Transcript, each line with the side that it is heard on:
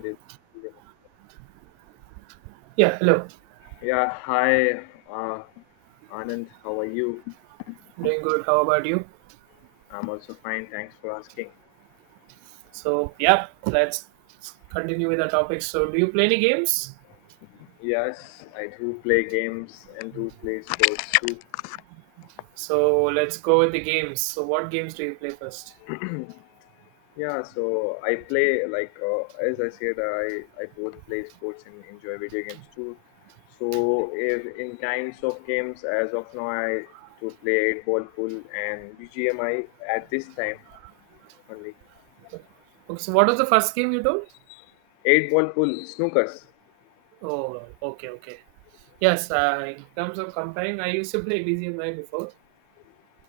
left: This-
right: Yeah, hello.
left: Yeah, hi, uh, Anand. How are you?
right: I'm doing good. How about you?
left: I'm also fine. Thanks for asking.
right: So, yeah, let's continue with our topic. So, do you play any games?
left: Yes, I do play games and do play sports too.
right: So, let's go with the games. So, what games do you play first?
left: Yeah, so I play like as I said, I both play sports and enjoy video games too. So if in kinds of games, as of now, I to play eight ball pool and BGMI at this time only.
right: Okay, so what was the first game you told?
left: Eight ball pool, snookers.
right: Oh, okay, okay. Yes, in terms of comparing, I used to play BGMI before.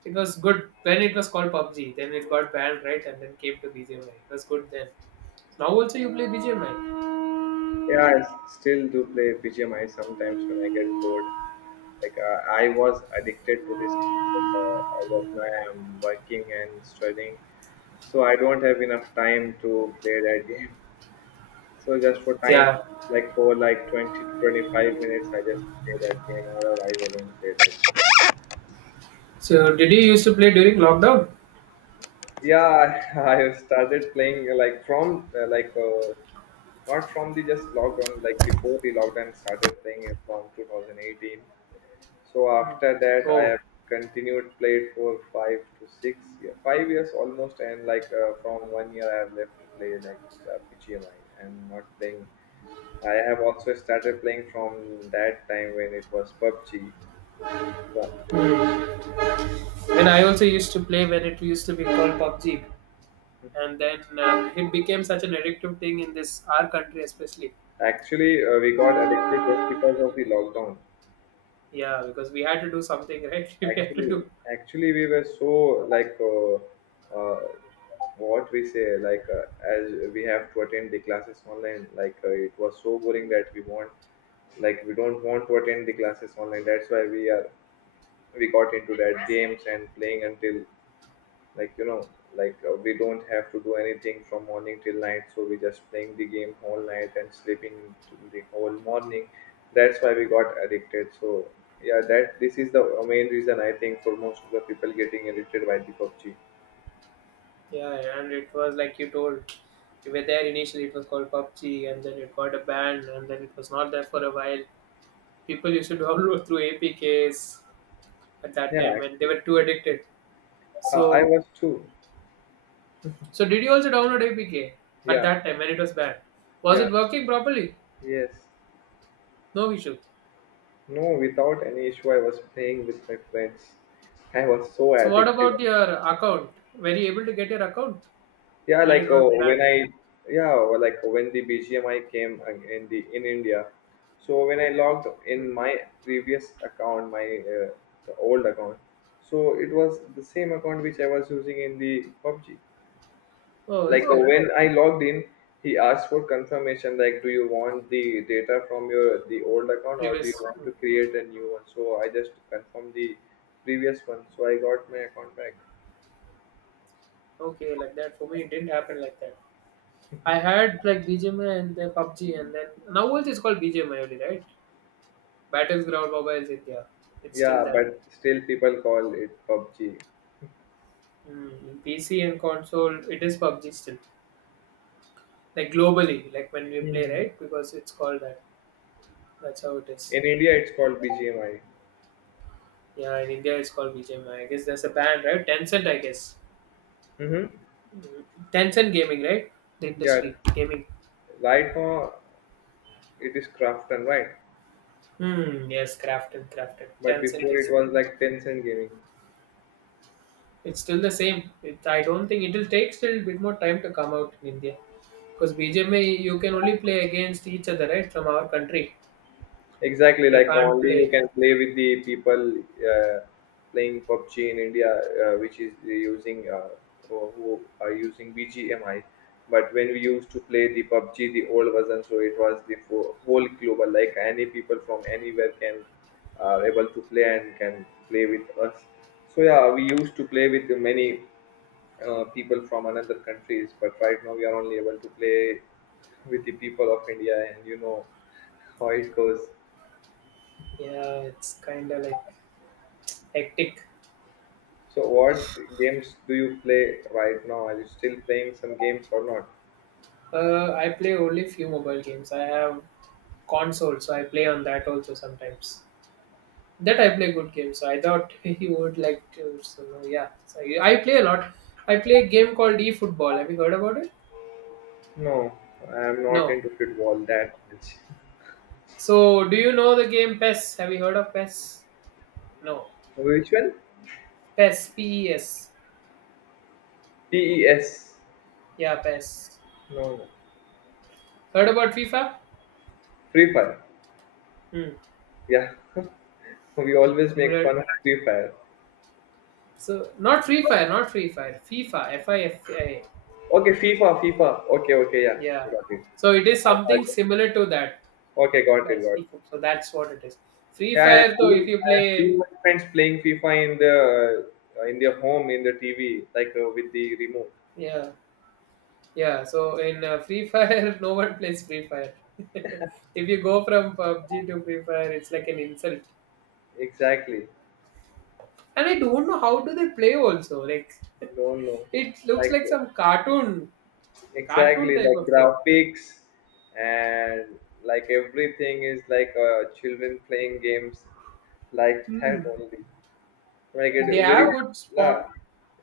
right: It was good when it was called PUBG. Then it got banned, right? And then came to BGMI. It was good then. Now also you play BGMI.
left: Yeah, I still do play BGMI sometimes when I get bored. Like, I was addicted to this. But, as of now, I'm working and studying, so I don't have enough time to play that game. So just for time,
right: Yeah.
left: like for like 20 to 25 minutes, I just play that game. Otherwise, I don't play that.
right: So, did you used to play during lockdown?
left: Yeah, I have started playing like from like not from the just lockdown, like before the lockdown started playing it from 2018. So
right: Hmm.
left: after that, I
right: Oh.
left: have continued played for 5 to 6 year, 5 years almost, and like from one year, I have left to play like the PGMI and not playing. I have also started playing from that time when it was PUBG. Yeah.
right: Hmm. And I also used to play when it used to be called PUBG, and then it became such an addictive thing in this our country, especially.
left: Actually, we got addicted just because of the lockdown.
right: Yeah, because we had to do something, right? We had to
left: Actually,
right: do.
left: actually, we were so like uh, what we say like as we have to attend the classes online. Like it was so boring
right: Mm.
left: that we want, like, we don't want to attend the classes online. That's why we got into that games and playing until, like, like, we don't have to do anything from morning till night, so we just playing the game all night and sleeping till the whole morning. That's why we got addicted, so yeah, that this is the main reason I think for most of the people getting addicted by the PUBG.
right: Yeah, and it was like you told, we were there initially. It was called PUBG, and then it got a ban, and then it was not there for a while. People used to download through APKs at that
left: Yeah,
right: time, and they
left: actually,
right: were too addicted. So,
left: I was too.
right: so did you also download APK at
left: Yeah,
right: that time when it was banned? Was
left: yeah,
right: it working properly?
left: yes.
right: No issue.
left: No, without any issue, I was playing with my friends. I was so
right: So what
left: addicted.
right: about your account? Were you able to get your account
left: Yeah,
right: when it
left: like
right: got
left: when
right: banned?
left: I, yeah, or like when the BGMI came in India. So when I logged
right: Hmm.
left: in my previous account, my the old account, so it was the same account which I was using in the PUBG.
right: Oh, is
left: Like
right: it
left: when I logged in, he asked for confirmation, like, do you want the data from your the old account or do you
right: previous?
left: want
right: Hmm.
left: to create a new one? So I just confirmed the previous one, so I got my account back.
right: Okay, like that. For me, it didn't happen like that. I had like BGMI and the PUBG, and then now also it's called BGMI only, right? Battleground Mobiles India. It's still
left: Yeah,
right: that.
left: but still people call it PUBG.
right: Hmm. PC and console, it is PUBG still. Like globally, like when we play,
left: Mhm.
right: right? Because it's called that. That's how it is.
left: In India it's called BGMI.
right: Yeah, in India it's called BGMI. Guess there's a ban, right? Tencent, I guess.
left: Mm-hmm.
right: Tencent Gaming, right? The
left: Yeah,
right: industry gaming.
left: right now it is crafton, right?
right: Hmm. Yes, crafted, crafted.
left: But
right: Tencent
left: before it
right: is.
left: was like Tencent gaming.
right: It's still the same. It, I don't think it'll take still a bit more time to come out in India because BGMI you can only play against each other, right? From our country,
left: Exactly,
right: we
left: like
right: can't
left: only you
right: play.
left: can play with the people uh, playing PUBG in India, which is using who are using BGMI. But when we used to play the PUBG, the old version, so it was the whole global, like any people from anywhere can are able to play and can play with us. So yeah, we used to play with many people from another countries, but right now we are only able to play with the people of India, and you know how it goes.
right: Yeah, it's kind of like hectic.
left: So, what games do you play right now? Are you still playing some games or not?
right: I play only few mobile games. I have console, so I play on that also sometimes. That I play good games. So I thought he would like to. So no, yeah. So I play a lot. I play a game called eFootball. Have you heard about it?
left: No, I'm not
right: No.
left: into football that much.
right: So do you know the game PES? Have you heard of PES? No.
left: Which one?
right: PES. PES.
left: PES.
right: Yeah, PES.
left: No, no.
right: Heard about FIFA?
left: Free Fire.
right: Hmm.
left: Yeah, we
right: Hmm.
left: always make
right: Similar.
left: fun of Free Fire.
right: So not Free Fire. Not Free Fire. FIFA. FIFA.
left: Okay, FIFA, FIFA. Okay, okay, yeah,
right: Yeah.
left: got it.
right: So it is something similar to that.
left: Okay, got it,
right: PES.
left: got it.
right: eFootball. So that's what it is. Free
left: Yeah, I have
right: Fire. Though, if
left: seen,
right: you
left: I have seen
right: play,
left: my friends playing FIFA in their home in the TV, like with the remote.
right: yeah. Yeah, so in Free Fire, no one plays Free Fire. If you go from PUBG to Free Fire, it's like an insult.
left: Exactly.
right: And I don't know how do they play also. Like,
left: No, no.
right: it looks
left: Like,
right: like some cartoon, cartoon
left: exactly,
right: type
left: like
right: of thing.
left: graphics. And like everything is like children playing games, like
right: Hmm.
left: that only, like it
right: They
left: very
right: have good
left: la,
right: spawn.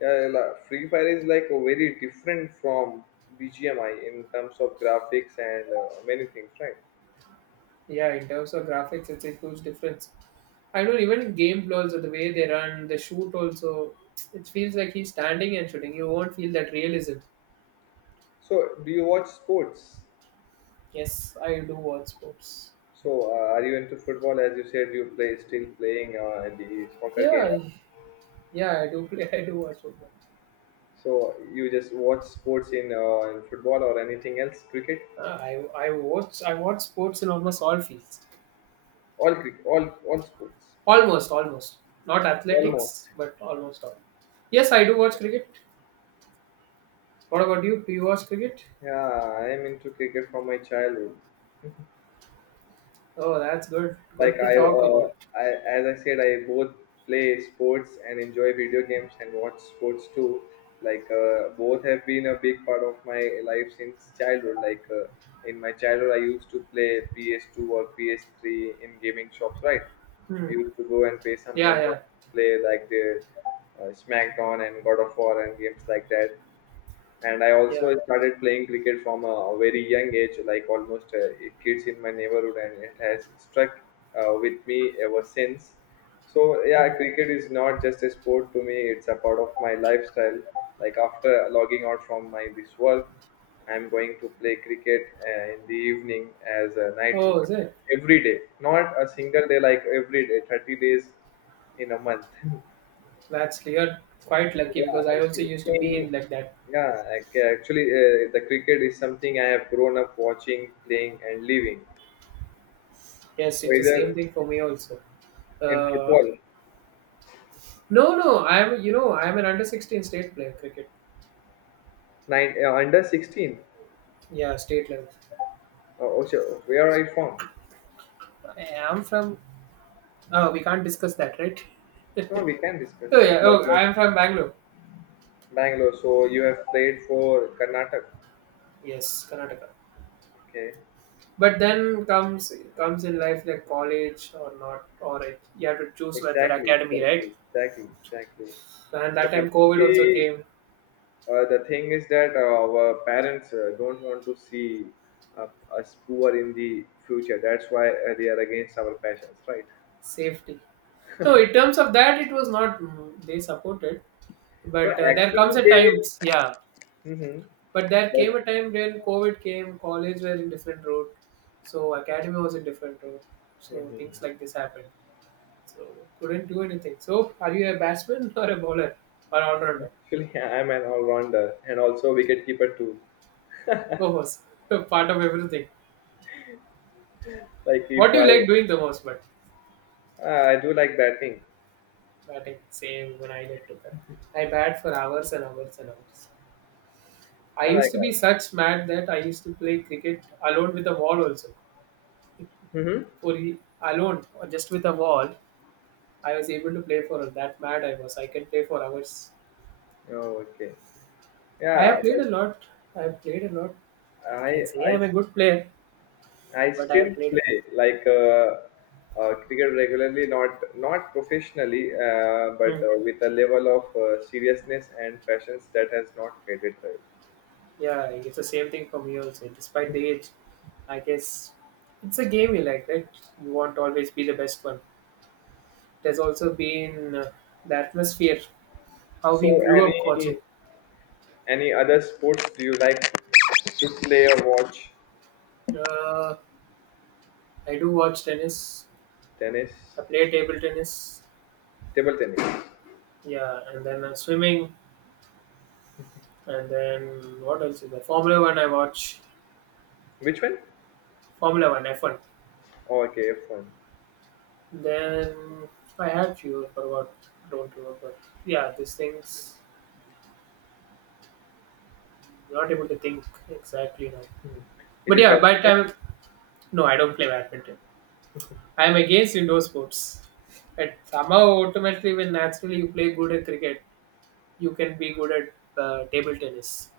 left: yeah, la. Free fire is like a very different from BGMI in terms of graphics and many things, right?
right: Yeah, in terms of graphics, it's a huge difference. I know even in gameplay also the way they run, the shoot also, it feels like he's standing and shooting. You won't feel that realism.
left: So do you watch sports?
right: Yes, I do watch sports.
left: So are you into football, as you said you play still playing the soccer game?
right: Yeah, yeah, I do play. I do watch football.
left: So you just watch sports in football or anything else, cricket?
right: Uh, I I watch sports in almost all fields.
left: All cricket, all sports,
right: Almost, almost. Not athletics,
left: almost.
right: but almost all. Yes,
left: Oh.
right: I do watch cricket. What about you? Do you watch cricket?
left: Yeah, I am into cricket from my childhood.
right: Oh, that's good. Good
left: Like
right: to talk
left: uh,
right: about.
left: I as I said, I both play sports and enjoy video games and watch sports too. Like, both have been a big part of my life since childhood. Like, in my childhood, I used to play PS2 or PS3 in gaming shops, right?
right: Hmm.
left: We used to go and pay some
right: Yeah,
left: money,
right: yeah,
left: play like the SmackDown and God of War and games like that. And I
right: yeah.
left: also started playing cricket from a very young age, like almost kids in my neighborhood, and it has struck with me ever since. So yeah, cricket is not just a sport to me, it's a part of my lifestyle. Like after logging out from my this work, I'm going to play cricket in the evening as a night
right: Oh, is
left: tournament
right: it?
left: every day. Not a single day, like every day, 30 days in a month.
right: That's you're quite lucky
left: Yeah,
right: because I
left: and
right: also used to be
left: something.
right: in like that.
left: Yeah, actually, the cricket is something I have grown up watching, playing, and living.
right: Yes, it's the same
left: Whether
right: thing for me also.
left: in
right: Uh,
left: football,
right: no, no. I'm you know I'm an under 16 state player cricket.
left: nine under 16.
right: Yeah, state level.
left: Oh, so where are you from?
right: I am from Oh, we can't discuss that, right?
left: No, we can discuss
right: Oh yeah.
left: that.
right: Oh,
left: Bangalore.
right: I am from Bangalore.
left: Bangalore. So you have played for Karnataka.
right: Yes, Karnataka.
left: Okay.
right: But then comes in life like college or not, or it, you have to choose whether
left: Exactly.
right: academy, right?
left: Exactly. Exactly. Exactly.
right: And
left: But
right: that time COVID also
left: actually,
right: came.
left: The thing is that our parents don't want to see uh, us poor in the future. That's why, they are against our passions, right?
right: Safety. So in terms of that, it was not they supported,
left: No,
right: but there comes
left: actually,
right: a time,
left: they.
right: yeah.
left: Hmm.
right: But there came
left: But.
right: a time when COVID came, college were in different road, so academy was a different road, so
left: Hmm.
right: things like this happened. So couldn't do anything. So are you a batsman or a bowler or all rounder?
left: Actually, I'm an all-rounder and also wicket-keeper too.
right: Go first. Part of everything.
left: Like
right: What
left: if
right: do you
left: I,
right: like doing the most? But
left: I do like batting.
right: batting. Same when I like to bat. I bat for hours and hours and hours. I
left: I
right: used
left: like.
right: to be such mad that I used to play cricket alone with a wall also.
left: Mm-hmm.
right: Alone or just with a wall, I was able to play for that mad I was. I can play for hours.
left: Oh, okay.
right: I
left: Yeah,
right: have played
left: like,
right: a lot. I have played a lot. I can
left: I
right: say I'm
left: I
right: a good player,
left: I
right: but I have
left: still
right: played.
left: play like cricket regularly, not professionally,
right: Hmm.
left: but with a level of seriousness and passion that has not faded. Right.
right: Yeah, it's the same thing for me also. Despite the age, I guess it's a game you like, right? You want to always be the best one. There's also been the atmosphere, how we
left: So,
right: grew up watching.
left: any other sports do you like to play or watch?
right: Uh, I do watch tennis.
left: Tennis,
right: I play table tennis.
left: table tennis.
right: Yeah, and then swimming. And then what else is there? Formula One. I watch
left: Which one?
right: Formula One F1.
left: Oh, okay, F one.
right: Then I had few, but what? Don't remember. Yeah, these things. Not able to think exactly now.
left: Is
right: But
left: it
right: yeah, by the
left: badminton?
right: time. No, I don't play badminton. I am against indoor sports. But somehow, automatically, when naturally you play good at cricket, you can be good at table tennis.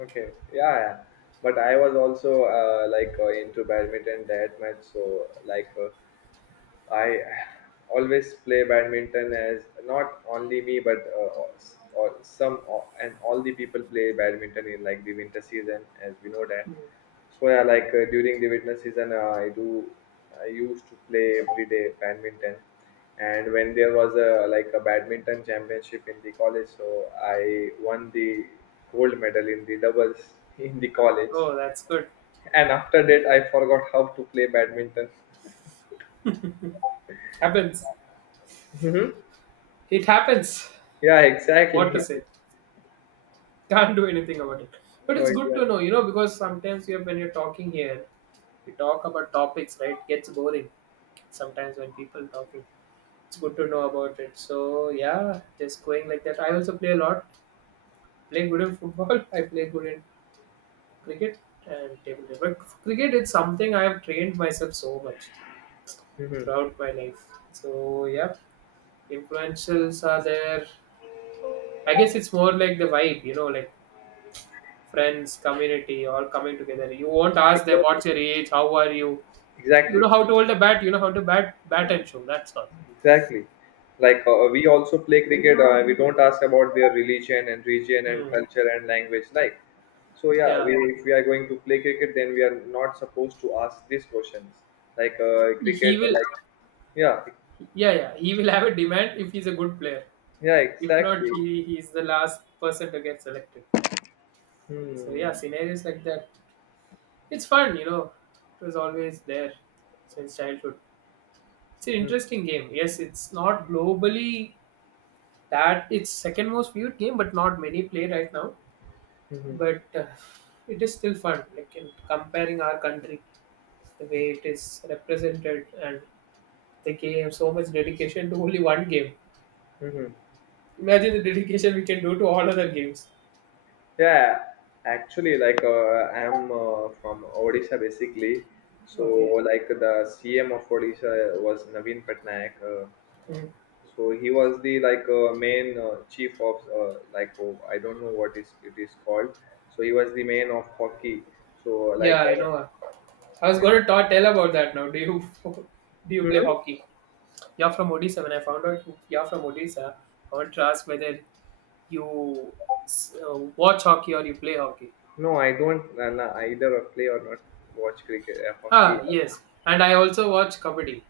left: Okay, yeah, yeah. But I was also like into badminton that much, so like I always play badminton, as not only me but s- or some and all the people play badminton in like the winter season, as we know that.
right: Mm.
left: So yeah, like during the winter season, I used to play every day badminton, and when there was a like a badminton championship in the college, so I won the gold medal in the doubles in the college,
right: Oh, that's good.
left: and after that I forgot how to play badminton.
right: Happens.
left: Hmm.
right: It happens.
left: Yeah,
right: What to
left: exactly.
right: say? Can't do anything about it. But
left: Oh,
right: it's good
left: exactly.
right: to know, because sometimes you have, when you're talking here, you talk about topics, right? Gets boring sometimes when people talking. It's good to know about it. So yeah, just going like that. I also play a lot. Play good in football. I play good in cricket and table tennis. But cricket is something I have trained myself so much
left: Mhm.
right: throughout my life. So yeah, influentials are there. I guess it's more like the vibe, like friends, community, all coming together. You won't ask them
left: Exactly.
right: what's your age, how are you. You know
left: Exactly.
right: how to hold a bat. You know how to bat, bat and show. That's all.
left: Exactly. Like, we also play cricket. We don't ask about their religion and region and
right: Hmm.
left: culture and language. Like so, yeah.
right: Yeah,
left: We, if we are going to play cricket, then we are not supposed to ask these questions. Like,
right: he
left: cricket.
right: will.
left: Like, yeah.
right: Yeah, yeah, he will have a demand if he's a good player.
left: Yeah.
right: If not,
left: Exactly.
right: he's the last person to get selected. So yeah,
left: Hmm.
right: scenarios like that. It's fun. It was always there since childhood. It's an
left: Hmm.
right: interesting game. Yes, it's not globally that it's second most viewed game, but not many play right now.
left: Hmm. Hmm.
right: But it is still fun. Like in comparing our country, the way it is represented, and the game, so much dedication to only one game.
left: Hmm.
right: Imagine the dedication we can do to all other games.
left: Yeah, actually, like I'm from Odisha basically. So,
right: Okay.
left: like the CM of Odisha was Naveen Patnaik. Uh,
right: Mm.
left: so he was the, like, main chief of like, oh, I don't know what is it is called. So he was the main of hockey. So
right: Yeah,
left: like
right: I know. I was
left: I.
right: going to tell about that now. Do you do you play
left: Hmm?
right: hockey? You're from Odisha. When I found out you're from Odisha, I want to ask whether you watch hockey or you play hockey.
left: No, I don't no, either play or not watch cricket hockey.
right: Ah, yes. And I also watch kabaddi,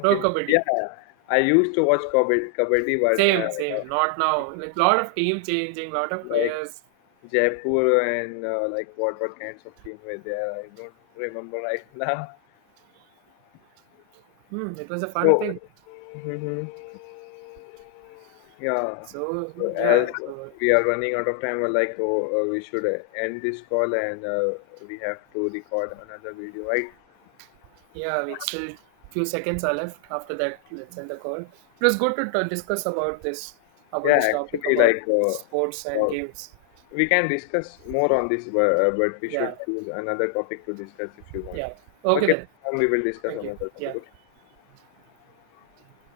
right: pro kabaddi.
left: yeah, I used to watch kabaddi, kabaddi, but
right: Same, same. Not now. Like lot of team changing, lot of
left: like
right: players.
left: Jaipur and, like, what kinds of team were there? I don't remember right now.
right: Hmm, it was a fun
left: So
right: thing.
left: hmm yeah.
right: So
left: So
right: yeah,
left: as we are running out of time, we're like, oh, we should end this call and, we have to record another video, right?
right: we still few seconds are left. After that, let's end the call. It was good to discuss about this, about
left: Yeah,
right: this topic
left: actually,
right: about
left: like
right: sports and games.
left: we can discuss more on this, but we
right: Yeah,
left: should choose another topic to discuss if you want.
right: yeah. Okay
left: Okay,
right: then.
left: we will discuss
right: Thank you.
left: another topic.
right: Yeah.
left: Okay.